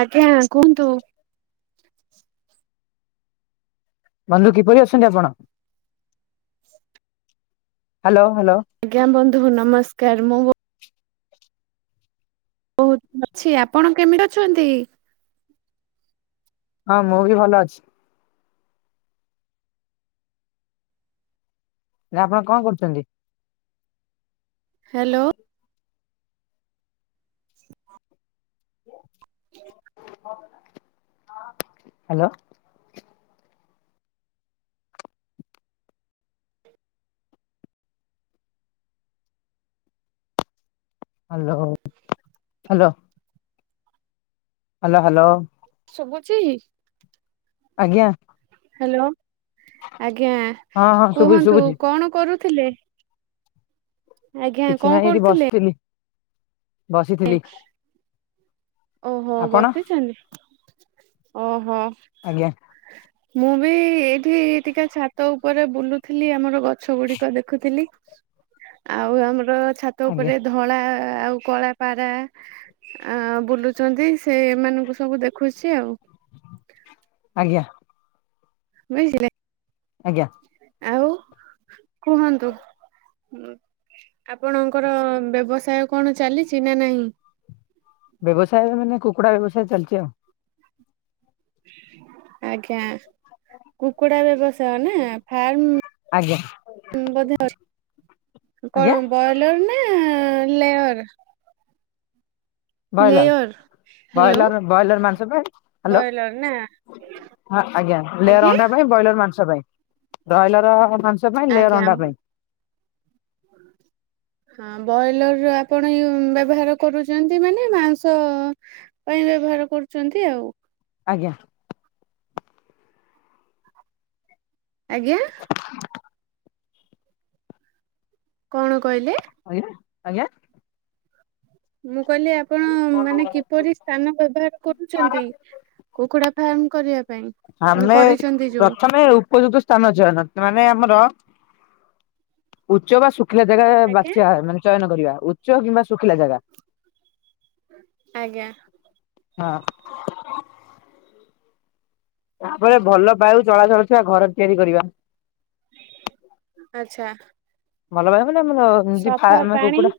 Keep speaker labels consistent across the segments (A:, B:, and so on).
A: ଆଜ୍ଞା କୁହନ୍ତୁ?
B: ବନ୍ଧୁ କିପରି ଅଛନ୍ତି ଆପଣ? Hello, hello.
A: ଆଜ୍ଞା ବନ୍ଧୁ ନମସ୍କାର, ମୁଁ ବ ବହୁତ [inaudible] ଅଛି, ଆପଣ କେମିତି ଅଛନ୍ତି?
B: ହଁ, ମୁଁ ବି ଭଲ ଅଛି। ଏ ଆପଣ କଣ କରୁଛନ୍ତି?
A: Hello! [inaudible]
B: Hello! Hello! Hello! Hello, hello.
A: ଶୁବୁଛି?
B: ଆଜ୍ଞା।
A: ହାଲୋ, ଆଜ୍ଞା
B: ହଁ ହଁ ଶୁଭୁଛି
A: କୁହନ୍ତୁ
B: ଶୁଭୁଛି
A: କଣ କରୁଥିଲେ? ଆଜ୍ଞା
B: କିଛି
A: କଣ
B: ନାଇଁ ଏଇଠି ବସଥିଲି।
A: ଏ ଓହୋ!
B: ଆପଣ
A: ବସିଛନ୍ତି ଓହୋ,।
B: ଆଜ୍ଞା।
A: ମୁଁ ବି ଏଇଠି ଟିକେ ଛାତ ଉପରେ ବୁଲୁଥିଲି ଆମର ଗ ଛ ଗୁଡିକ ଦେଖୁଥିଲି, ଆଉ ଆମର ଛାତ
B: ଆଜ୍ଞା
A: ଉପରେ ଧ ଧଳା ଆଉ କଳା ପାରା ଆଁ, ବୁଲୁଛନ୍ତି ସେମାନଙ୍କୁ ସବୁ ଦେଖୁଛି ଆଉ।
B: ଆଜ୍ଞା।
A: ବୁଝିଲେ।
B: ଆଜ୍ଞା।
A: ଆଉ କୁହନ୍ତୁ? ଆପଣଙ୍କର ବ୍ୟବସାୟ କଣ ଚାଲିଛି ନା ନାହିଁ?
B: ବ୍ୟବସାୟ ମାନେ କୁକୁଡ଼ା ବ୍ୟବସାୟ ଚାଲଚି ଆଉ।
A: ଆଜ୍ଞା କୁକୁଡା ବ୍ୟବସାୟ ନା ଫାର୍ମ
B: ଆଜ୍ଞା
A: ତୁମ ବୋଧେ ଅ
B: ଆଜ୍ଞା
A: କଣ ବଏ ଲର୍ ନା layer.
B: Broiler
A: layer hello
B: broiler broiler ମାଂସ ପାଇଁ ହାଲୋ
A: ବ୍ରଏଲର ନା
B: ହଁ ଆଜ୍ଞା ଲେୟର
A: ଆଜ୍ଞା
B: ଅଣ୍ଡା ପାଇଁ ବଏଲର ମାଂସ ପାଇଁ ବଏଲର ମାଂସ ପାଇଁ ଲେୟର
A: ଆଜ୍ଞା
B: ଅଣ୍ଡା ପାଇଁ।
A: ହଁ ବଏଲର ର ଆପଣ ୟୁ ବ୍ୟବହାର କରୁଚନ୍ତି ମାନେ ମାଂସ ପାଇଁ ବ୍ୟବହାର କରୁଚନ୍ତି ଆଉ।
B: ଆଜ୍ଞା।
A: ଆଜ୍ଞା! କଣ କହିଲେ?
B: ଆଜ୍ଞା ଆଜ୍ଞା।
A: ମୁଁ କଇଲି ଆପଣ ମାନେ କିପରି ସ୍ଥାନ ବ୍ୟବହାର କରୁଚନ୍ତି? କୁକୁଡ଼ା ଫାର୍ମ କରିଆ ପାଇଁ।
B: ଆମେ
A: କରିଛନ୍ତି ଯୋଉ
B: ପ୍ରଥମେ ଉପଯୁକ୍ତ ସ୍ଥାନ ଚୟନ ମାନେ ଆମର ଉଚ୍ଚ ବା ଶୁଖିଲା ଜାଗା
A: ଆଜ୍ଞା
B: ବାଛିଆ ଆ ମାନେ ଚୟନ କରିବା ଉଚ୍ଚ କିମ୍ବା ଶୁଖିଲା ଜାଗା।
A: ଆଜ୍ଞା!
B: ହଁ। ତାପରେ ଭଲ ବାୟୁ ଚଳାଚଳ ଥିବା ଘର ତିଆରି କରିବା।
A: ଆଛା।
B: ଭଲ ରହିବନା ଆମର ଏମତି ଫାର୍ମ
A: ପାଣି
B: କୁକୁଡା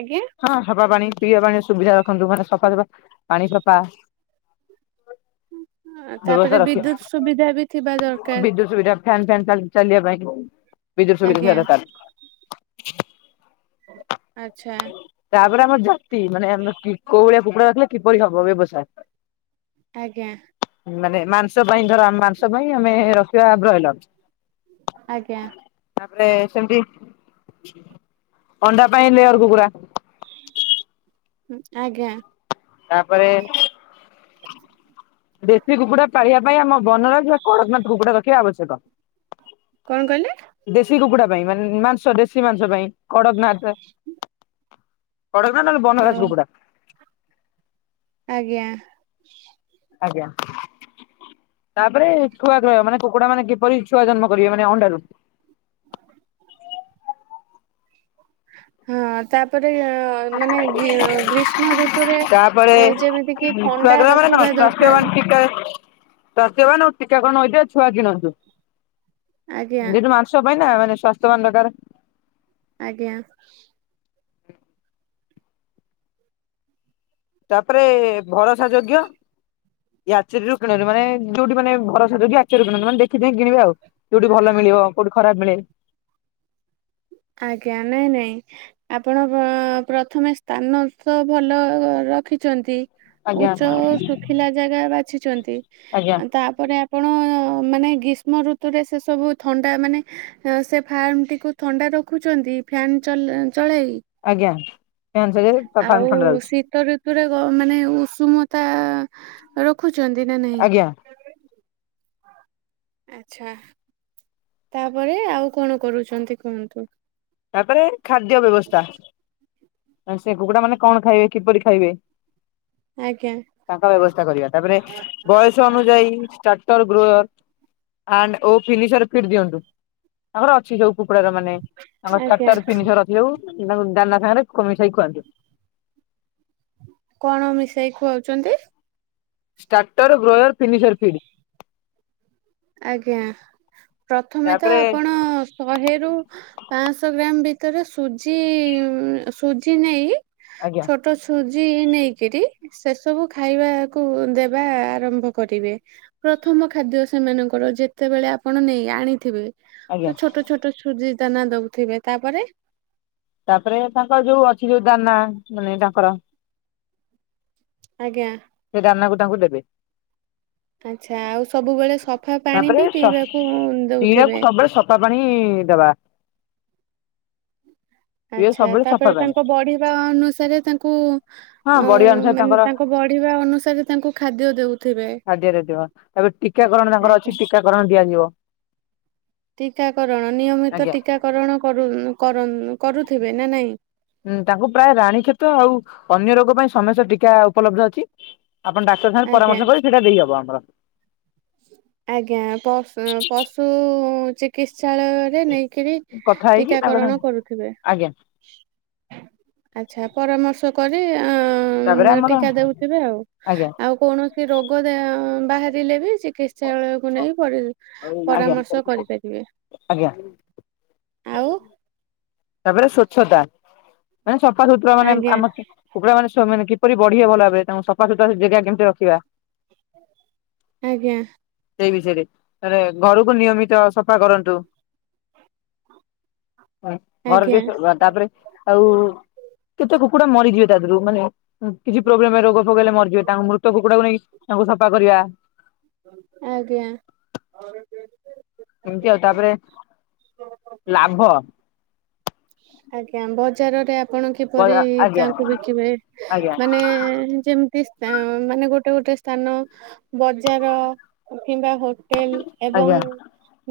A: ଆଜ୍ଞା
B: ହଁ ସଫା ପାଣି। ପିଇବା ପାଣିର ସୁବିଧା ରଖନ୍ତୁ ମାନେ ସଫାସଫା ପାଣି ସଫା।
A: ଅଁ
B: ବ୍ୟବସ୍ଥା
A: ତାପରେ
B: ରଖିବା
A: ବିଦ୍ୟୁତ ସୁବିଧା ବି ଥିବା ଦରକାର।
B: ବିଦ୍ୟୁତ ସୁବିଧା ଫ୍ୟାନ ଫ୍ୟାନ ଚାଲ ଚାଲିଆ ପାଇଁ ବିଦ୍ୟୁତ୍ ସୁବିଧା
A: ଆଜ୍ଞା
B: ଥିବା ଦରକାର।
A: ଆଚ୍ଛା।
B: ତାପରେ ଆମର ଜାତି ମାନେ ଆମେ କି କୋଉଭଳିଆ କୁକୁଡା ରଖିଲେ କିପରି ହବ ବ୍ୟବସାୟ।
A: ଆଜ୍ଞା।
B: ମାନେ ମାଂସ ପାଇଁ ଧର ମାଂସ ପାଇଁ ଆମେ ରଖିବା ବ୍ରଏଲର।
A: ଆଜ୍ଞା।
B: ତାପରେ ସେମିତି ଅଣ୍ଡା ପାଇଁ ଲେୟର କୁକୁଡ଼ା।
A: ଆଜ୍ଞା।
B: ତାପରେ ଦେଶୀ କୁକୁଡ଼ା ପାଳିବା ପାଇଁ ଆମ ବନରାଜ ବା କଡ଼କନାଥ କୁକୁଡା ରଖିବା ଆବଶ୍ୟକ।
A: କଣ କହିଲେ?
B: ଦେଶୀ କୁକୁଡା ପାଇଁ ମାନେ ମାଂସ ଦେଶୀ ମାଂସ ପାଇଁ କଡ଼କନାଥ କଡ଼କନାଥ ନହେଲେ
A: ହଁ
B: ବନରାଜ୍ କୁକୁଡ଼ା
A: ଆଜ୍ଞା।
B: ଆଜ୍ଞା। ତାପରେ ଛୁଆ ଧରିବ ମାନେ କୁକୁଡ଼ା ମାନେ କିପରି ଛୁଆ ଜନ୍ମ କରିବେ ମାନେ ଅଣ୍ଡାରୁ
A: [inaudible] ହଁ ତାପରେ ମାନେ ଗ୍ରୀଷ୍ମ ଋତୁରେ
B: ତାପରେ
A: ଯେମିତି କିି
B: ଛୁଆ
A: ଥଣ୍ଡା
B: ଗ୍ରହ
A: ରଖିବା ଦରକାର? [inaudible]
B: [unintelligible] ସବାଇ ନା
A: ଆଜ୍ଞା
B: ମାନେ ସ୍ବାସ୍ଥ୍ୟବାନ୍ ଦରକାରେ
A: ଆଜ୍ଞା।
B: ତାପରେ ଭରସା ଯୋଗ୍ୟ ଇଏ ଅଚେରି ରୁ କିଣନ୍ତି ମାନେ ଯୋଉଠି ମାନେ ଭରସା ଯୋଗ୍ୟ ଆଚେରି କିଣନ୍ତି ମାନେ ଦେଖି ଚାହିଁ କିଣିବେ ଆଉ? ଯୋଉଠି ଭଲ ମିଳିବ କୋଉଠି ଖରାପ ମିଳେ।
A: ଆଜ୍ଞା ନାଇଁ ନାଇଁ। ଆପଣ ପ୍ରଥମେ ସ୍ଥାନ ତ ଭଲ ରଖିଛନ୍ତି?
B: ଆଜ୍ଞା
A: ଉଚ୍ଚ ଶୁଖିଲା ଜାଗା ବାଛିଛନ୍ତି।
B: ଆଜ୍ଞା
A: ତାପରେ ଆପଣ ମାନେ ଗ୍ରୀଷ୍ମ ଋତୁରେ ସେ ସବୁ ଥଣ୍ଡା ମାନେ ସେ ଫାର୍ମ ଟିକୁ ଥଣ୍ଡାର ଦେଖୁଛନ୍ତି ଫ୍ୟାନ୍ ଚଲେଇ ଚଳେଇ
B: ଆଜ୍ଞା। ଏ ପିଅନ ଚାକିରୀ
A: ଆଉ ଶୀତ ଋତୁରେ ଗ ମାନେ ଉଷୁମତା ରଖୁଛନ୍ତି ନା ନାହିଁ?
B: ଆଜ୍ଞା
A: ଆଛା ତାପରେ ଆଉ କଣ କରୁଛନ୍ତି କୁହନ୍ତୁ?
B: ତାପରେ ଖାଦ୍ୟ ବ୍ୟବସ୍ଥା। ସେ କୁକୁଡା ମାନେ କଣ ଖାଇବେ କିପରି ଖାଇବେ?
A: ଆଜ୍ଞା
B: ତାଙ୍କ ବ୍ୟବସ୍ଥା କରିବା। ତାପରେ ବୟସ ଅନୁଯାୟୀ ଷ୍ଟାଟର ଗ୍ରୋ ଆଣ୍ଡ ଓ ଫିନିସର୍ ଫିଟ ଦିଅନ୍ତୁ। ତାଙ୍କର ଅଛି ସବୁ କୁକୁଡାର ମାନେ ତାଙ୍କର
A: ଆଜ୍ଞା
B: ଷ୍ଟାଟର ତିନିଶହରୁ ଅଧିକ ହେଉ ଦାନା ସାଙ୍ଗରେ ମିଶାଇ ଖୁଆନ୍ତି।
A: କଣ ମିଶାଇ ଖୁଆଉଛନ୍ତି?
B: Starter grower finisher feed.
A: ଆଜ୍ଞା ପ୍ରଥମେ ତ
B: ତାପରେ
A: ଆପଣ ଶହେରୁ ପାଂଶହ ଗ୍ରାମ ଭିତରେ ସୁଜି ସୁଜି ନେଇ ଛୋ
B: ଆଜ୍ଞା
A: ଛୋଟ ସୁଜି ନେଇକିରି ସେସବୁ ଖାଇବାକୁ ଦେବା ଆରମ୍ଭ କରିବେ। ପ୍ରଥମ ଖାଦ୍ୟ ସେମାନଙ୍କର ଯେତେବେଳେ ଆପଣ ନେଇ ଆଣିଥିବେ।
B: ଆଜ୍ଞା।
A: ତ ଛୋଟ ଛୋଟ ଛୋଟ ସୁଜି ଦାନା ଦଉଥିବେ ତାପରେ
B: ତାପରେ ତାଙ୍କର ଯୋଉ ଅଛି ଯୋଉ ଦାନା ମାନେ ତାଙ୍କର
A: ଆଜ୍ଞା।
B: ସେ ଦାନା କୁ ତାଙ୍କୁ ଦେବେ।
A: ଆଚ୍ଛା ଆଉ ସବୁବେଳେ ସଫା ପାଣି
B: ତାପରେ
A: ବି
B: ସ
A: ପିଇବାକୁ
B: ପିଇବାକୁ
A: ଦଉଥିବେ।
B: ସବୁବେଳେ ସଫା ପାଣି ଦବା। ପିଇବାକୁ
A: ଆଚ୍ଛା
B: ସବୁବେଳେ ସଫା
A: ତାପରେ
B: ପାଣି।
A: ତାଙ୍କ ବଢିବା ଅନୁସାରେ ତାଙ୍କୁ
B: ହଁ
A: ଅ
B: ବଡି ଅନୁସାରେ
A: ମାନେ
B: ତାଙ୍କର
A: ତା ବଢିବା ଅନୁସାରେ ତାଙ୍କୁ ଖାଦ୍ୟ ଦେଉଥିବେ
B: ଖାଦ୍ୟରେ
A: ଆଜ୍ଞା।
B: ଟିକାକରଣ ଦିଆଯିବ।
A: ଟୀକାକରଣ ନିୟମିତ
B: ଆଜ୍ଞା
A: ଟିକାକରଣ କରୁ କର କରୁଥିବେ ନା ନାଇଁ?
B: ହୁଁ ତାଙ୍କୁ ପ୍ରାୟ ରାଣୀ କ୍ଷେତ ଆଉ ଅନ୍ୟ ରୋଗ ପାଇଁ ସମସ୍ତ ଟୀକା ଉପଲବ୍ଧ ଅଛି। ଆପଣ ଡାକ୍ତର ସାଙ୍ଗରେ
A: ଆଜ୍ଞା
B: ପରାମର୍ଶ କରିିବ ସେଇଟା ଦେଇହବ ଆମର।
A: ଆଜ୍ଞା ପ ପଶୁ ଚିକିତ୍ସାଳୟରେ ନେଇକିରି
B: କଥା ହେଇକି ତାଙ୍କ ସାଙ୍ଗେ
A: ଟିକାକରଣ କରୁଥିବେ?
B: ଆଜ୍ଞା
A: ଆଚ୍ଛା ପରାମର୍ଶ କରି ଆ
B: ତାପରେ
A: ଉମୁ ହେ
B: ଆମର
A: ଟିକା ଦଉଥିବେ ଆଉ
B: ଆଜ୍ଞା
A: ଆଉ କୌଣସି ରୋଗ ଦେହ ବାହାରିଲେ ବି ସେ ସେଳୟକୁ ନେଇ ପର
B: ଆଜ୍ଞା
A: ପରାମର୍ଶ କରିପାରିବେ
B: ଆଜ୍ଞା
A: ଆଉ
B: ତାପରେ ସ୍ଵଚ୍ଛତା ମାନେ ସଫା ସୁତୁରା ମାନେ
A: ଆଜ୍ଞା
B: ଆମ କୁକୁଡା ମାନେ ଛୁଆ ମାନେ କିପରି ବଢି ହବ ଭଲ ଭାବରେ ତାଙ୍କୁ ସଫାଶୁତୁରା ସେ ଜାଗା କେମିତି ରଖିବା
A: ଆଜ୍ଞା
B: ସେଇ ବିଷୟରେ ମାନେ ଘରକୁ ନିୟମିତ ସଫା କରନ୍ତୁ। ହୁଁ ଘର
A: ଆଜ୍ଞା
B: ଡିସ୍ [unintelligible] ତାପରେ ଆଉ କେତେ କୁକୁଡା ମରିଯିବେ ତା ଦେରୁ ମାନେ ଉ କିଛି ପ୍ରୋବ୍ଲେମ ରେ ରୋଗ ଫୋଗ ହେଲେ ମରିଯିବେ ତାଙ୍କୁ ମୃତ କୁକୁଡାକୁ ନେଇ ତାଙ୍କୁ ସଫା କରିବା
A: ଆଜ୍ଞା ଘରେ ଦେଏ ଟିକେ
B: ଏମିତି ଆଉ ତାପରେ ଲାଭ
A: ଆଜ୍ଞା ବଜାରରେ ଆପଣ କିପରି
B: ଆଜ୍ଞା
A: ତାଙ୍କୁ ବିକିବେ
B: ଆଜ୍ଞା
A: ମାନେ ଯେମ ତି ସ୍ତୀ ମାନେ ଗୋଟେ ଗୋଟେ ସ୍ଥାନ ବଜାର କିମ୍ବା ହୋ ଟେଲ
B: ଆଜ୍ଞା
A: ଏବଂ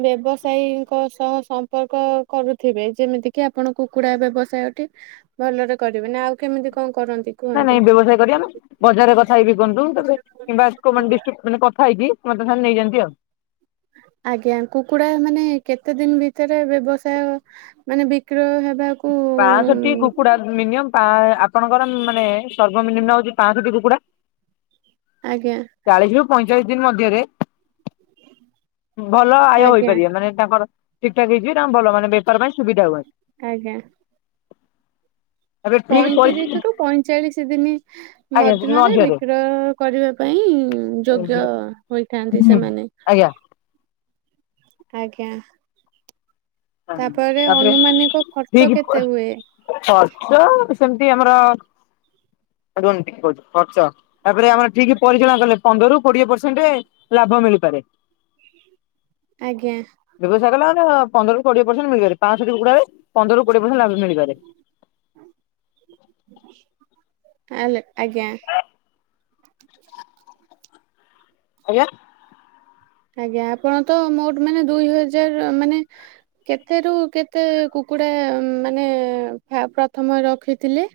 A: ବ୍ୟବସାୟୀଙ୍କ ସହ ସମ୍ପର୍କ କରୁଥିବେ ଯେମିତି କି ଆ ଆପଣ କୁକୁଡା ବ୍ୟବସାୟଠିକ ଭଲରେ କରିବେନି ଆଉ କେମିତି କଣ କରନ୍ତି
B: ନାଇଁ
A: କୁହନ୍ତୁ?
B: ନାଇଁ ବ୍ୟବସାୟ କରିବା ନା ବଜାରରେ କଥା ହେଇକି କୁହନ୍ତୁ କିମ୍ବା କୋ ଡିସ୍ଟିକ୍ କଥା ହେଇକି ମତେ ନେଇଯାଆନ୍ତି ଆଉ
A: ଆଜ୍ଞା କୁକୁଡା ମାନେ କେତେ ଦିନି ଭିତରେ ବ୍ୟବସାୟ ମାନେ ବିକ୍ରୟ ହେବା
B: ବାଁସଟି କୁକୁଡ଼ା ମିନିମ ପାଆ- ଆପଣଙ୍କର ମାନେ ସର୍ବମିନିମ ହଉଛି ପାଁସଠି କୁକୁଡା
A: ଆଜ୍ଞା
B: ଚାଳିଶି ରୁ ପଇଁଚାଳିଶି ଦିନି ମଧ୍ୟରେ ଭଲ ଆୟ
A: ଆଜ୍ଞା
B: ହେଇପାରିବ ମାନେ ତାଙ୍କର ଠିକ ଠାକ ହେଇଯିବ ନା ଭଲ ମାନେ ବେପାର ପାଇଁ ସୁବିଧା ହୁଏ
A: କାଆଜ୍ଞା
B: ଏବେ ଠିକ୍ ପରି
A: ପଇଁତିରିଶ ରୁ ପଇଁଚାଳିଶ ଦିନି ମଧ୍ୟରେ ବିକ୍ରୟ କରିବା ପାଇଁ ଯୋଗ୍ୟ
B: ହୁଁ
A: ହୋଇଥାନ୍ତି ସେମାନେ
B: ଆଜ୍ଞା।
A: ଆଜ୍ଞା ତାପରେ
B: ହଁତାପରେ
A: ଅନୁମାନିକ ଖର୍ଚ୍ଚ
B: ଠିକ୍ ପ
A: କେତେ ହୁଏ?
B: ଖର୍ଚ୍ଚ ସେମିତି ଆମର ରୁହନ୍ତୁ ଟିକେ କହୁଚି ଖର୍ଚ୍ଚ ତାପରେ ଆମର ଠିକ ପରିଚାଳନା କଲେ ପନ୍ଦରରୁ କୋଡିଏ ପରସେଣ୍ଟରେ ଲାଭ ମିଳିପାରେ
A: ଆଜ୍ଞା
B: ବ୍ୟବସାୟ କଲା ମାନ ପନ୍ଦର ରୁ କୋଡିଏ ପରସେଣ୍ ମିଳିପାରେ ପାଞ୍ଚଷଠି କୁକୁଡାରେ ପନ୍ଦର କୋଡିଏ ପରସେଟ ଲାଭ ମିଳିପାରେ
A: ତାଲେ ଆଜ୍ଞା
B: ଆଜ୍ଞା
A: ଆଜ୍ଞା ଆପଣ ତ ମୋଟ ମାନେ ଦୁଇ ହଜାର ମାନେ କେତେ ରୁ କେତେ କୁକୁଡ଼ା ମାନେ ଫା ପ୍ରଥମେ ରଖିଥିଲେ?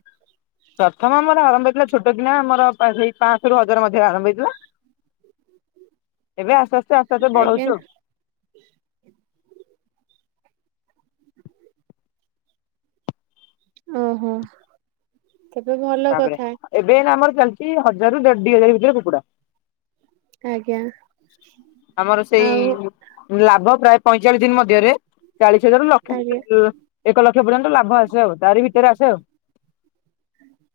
B: ପ୍ରଥମ ମୋର ଆରମ୍ଭ ହେଇଥିଲା ଛୋଟ କିନା ମୋର ସେଇ ପାଞ୍ଚରୁ ହଜାର ମଧ୍ୟ ଆରମ୍ଭ ହେଇଥିଲା ଏବେ ଆସ୍ତେ ଆସ୍ତେ ଆସ୍ତେ ଆସ୍ତେ
A: ଆଜ୍ଞା
B: ବଢଉଛୁଉ
A: ଓହୋ ତେବେ ଭଲ
B: ତାପରେ
A: କଥା
B: ଏବେ ଏଇନା ଆମର ଚାଲିଛି ହଜାରରୁ ଦେଢ ଦି ହଜାର ଭିତରେ କୁକୁଡ଼ା
A: ଆଜ୍ଞା
B: ଆମର
A: ଆଉ
B: ସେଇ ଲାଭ ପ୍ରାୟ ପଇଁଚାଳିଶ ଦିନ ମଧ୍ୟରେ ଚାଳିଶ ହଜାରରୁ ଲକ୍ଷେ
A: ଆଜ୍ଞା।
B: [unintelligible] ଏକ ଲକ୍ଷ ପର୍ଯ୍ୟନ୍ତ ଲାଭ ଆସେ ଆଉ, ତାରି ଭିତରେ ଆସେ ଆଉ।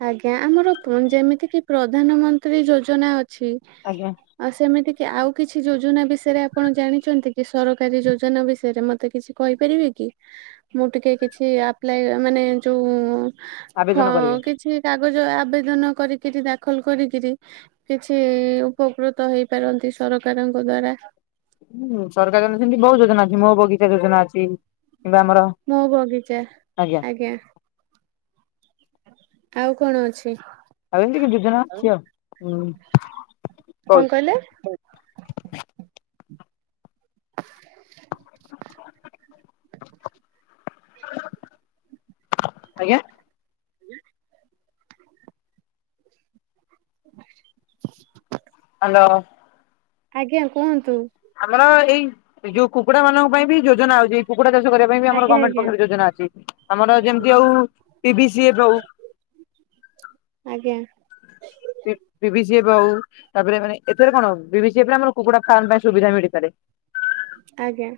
A: ଆଜ୍ଞା ଆମର ପ ଯେମିତିକିି ପ୍ରଧାନମନ୍ତ୍ରୀ ଯୋଜନା ଅଛି।
B: ଆଜ୍ଞା।
A: ଆଉ ସେମିତି କି ଆଉ କିଛି ଯୋଜନା ବିଷୟରେ ଆପଣ ଜାଣିଚନ୍ତି କି ସରକାରୀ ଯୋଜନା ବିଷୟରେ ମତେ କିଛି କହିପାରିବେ କି, ମୁଁ ଟିକେ କିଛି ଆପ୍ଲାଏ ମାନେ ଯୋଉ ହଁ
B: ଆବେଦନ କରିବେ।
A: କିଛି କାଗଜ ଆବେଦନ କରିକିରି ଦାଖଲ କରିକିରି କିଛି ଉପକୃତ ହେଇପାରନ୍ତି ସରକାରଙ୍କ ଦ୍ଵାରା
B: ହୁଁଉଁ-ଉଁ, ସରକାରଙ୍କ ସେମିତି ବହୁତ ଯୋଜନା ଅଛି ମୋ ବଗିଚା ଯୋଜନା ଅଛି, କିମ୍ବା ଆମର
A: ମୋ ବଗିଚା, ଆଜ୍ଞା। ଆଉ କଣ ଅଛି?
B: ଆଉ ଏମିତି କି ଯୋଜନା ଅଛି ଆଉ ହୁଁ
A: କଣ
B: କହୁଛି
A: କହିଲେ?
B: ଆଜ୍ଞା?
A: ହୁଁ
B: ହ୍ୟାଲୋ?
A: ଆଜ୍ଞା କୁହନ୍ତୁ।
B: ଆମର ଏଇ ଯୋଉ କୁକୁଡାମାନଙ୍କ ପାଇଁ ବି ଯୋଜନା ଆଉଛି। କୁକୁଡ଼ା ଚାଷ କରିବା ପାଇଁ ବି ଆମର
A: ଆଜ୍ଞା
B: ଗମେଣ୍ଟ୍
A: ଆଜ୍ଞା
B: ପାଖରେ ଯୋଜନା ଅଛି। ଆମର ଯେମିତି ଆଉ ପିଭି ସି ଏଫ୍ ହଉ
A: ଆଜ୍ଞା।
B: ପି, ପିଭିି ସି ଏଫ୍ ହଉ, ତାପରେ ମାନେ ଏଥିରେ କଣ ପିଭି ସି ଏଫ୍ ରେ ଆମର କୁକୁଡା ଫାର୍ମ୍ ପାଇଁ ସୁବିଧା ମିଳିପାରେ।
A: ଆଜ୍ଞା।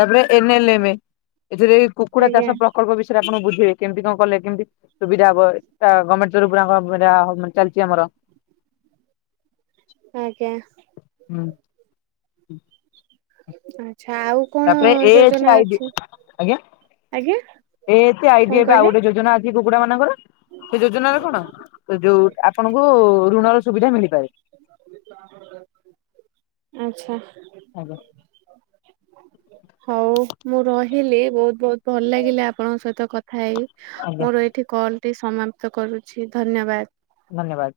B: ତାପରେ ଏନ୍ ଏଲ୍ ଏମ୍, ଏଥିରେ ବି କୁକୁଡା
A: ଆଜ୍ଞା
B: ଚାଷ ପ୍ରକଳ୍ପ ବିଷ ସେଇଟା ଆପଣ ବୁଝିବେ କେମିତି କଣ କଲେ କେମିତି ସୁବିଧା ହବ ଏଇଟା ଗମେଣ୍ଟ ତରଫରୁ [unintelligible] ହେରା ଚାଲିଛି ଆମର।
A: ଆଜ୍ଞା।
B: ହୁଁ। ହୁଁ।
A: ଆଛା ଆଉ କଣ
B: ତାପରେ ଏ ଏଚ୍
A: ଯୋଜନା
B: ଆଇ ଡି,
A: ଅଛି ଆଜ୍ଞା
B: ଏ ଏଚ୍ ଆଇ ଡି,
A: କଣ
B: ଏକ ଆଉ
A: କହିଲେ
B: ଗୋଟେ ଯୋଜନା ଅ କି କୁକୁଡାମାନଙ୍କର, ସେ ଯୋଜନାରେ କଣ ଯୋଉ ଆପଣଙ୍କୁ-ଉ-ଉ-ଉ ଋଣର ସୁବିଧା ମିଳିପାରେ।
A: ଆଚ୍ଛା।
B: ହ୍ୟାଲୋ।
A: ହଉ ମୁଁ ରହିଲି, ବହୁତ ବହୁତ ଭଲ ଲାଗିଲା ଆପଣଙ୍କ ସହିତ କଥା ହେଇ
B: ଆଜ୍ଞା
A: ମୋର ଏଇ ଏଠି କଲ୍ ଟି ସମାପ୍ତ କରୁଛି ଧନ୍ୟବାଦ।
B: ଧନ୍ୟବାଦ।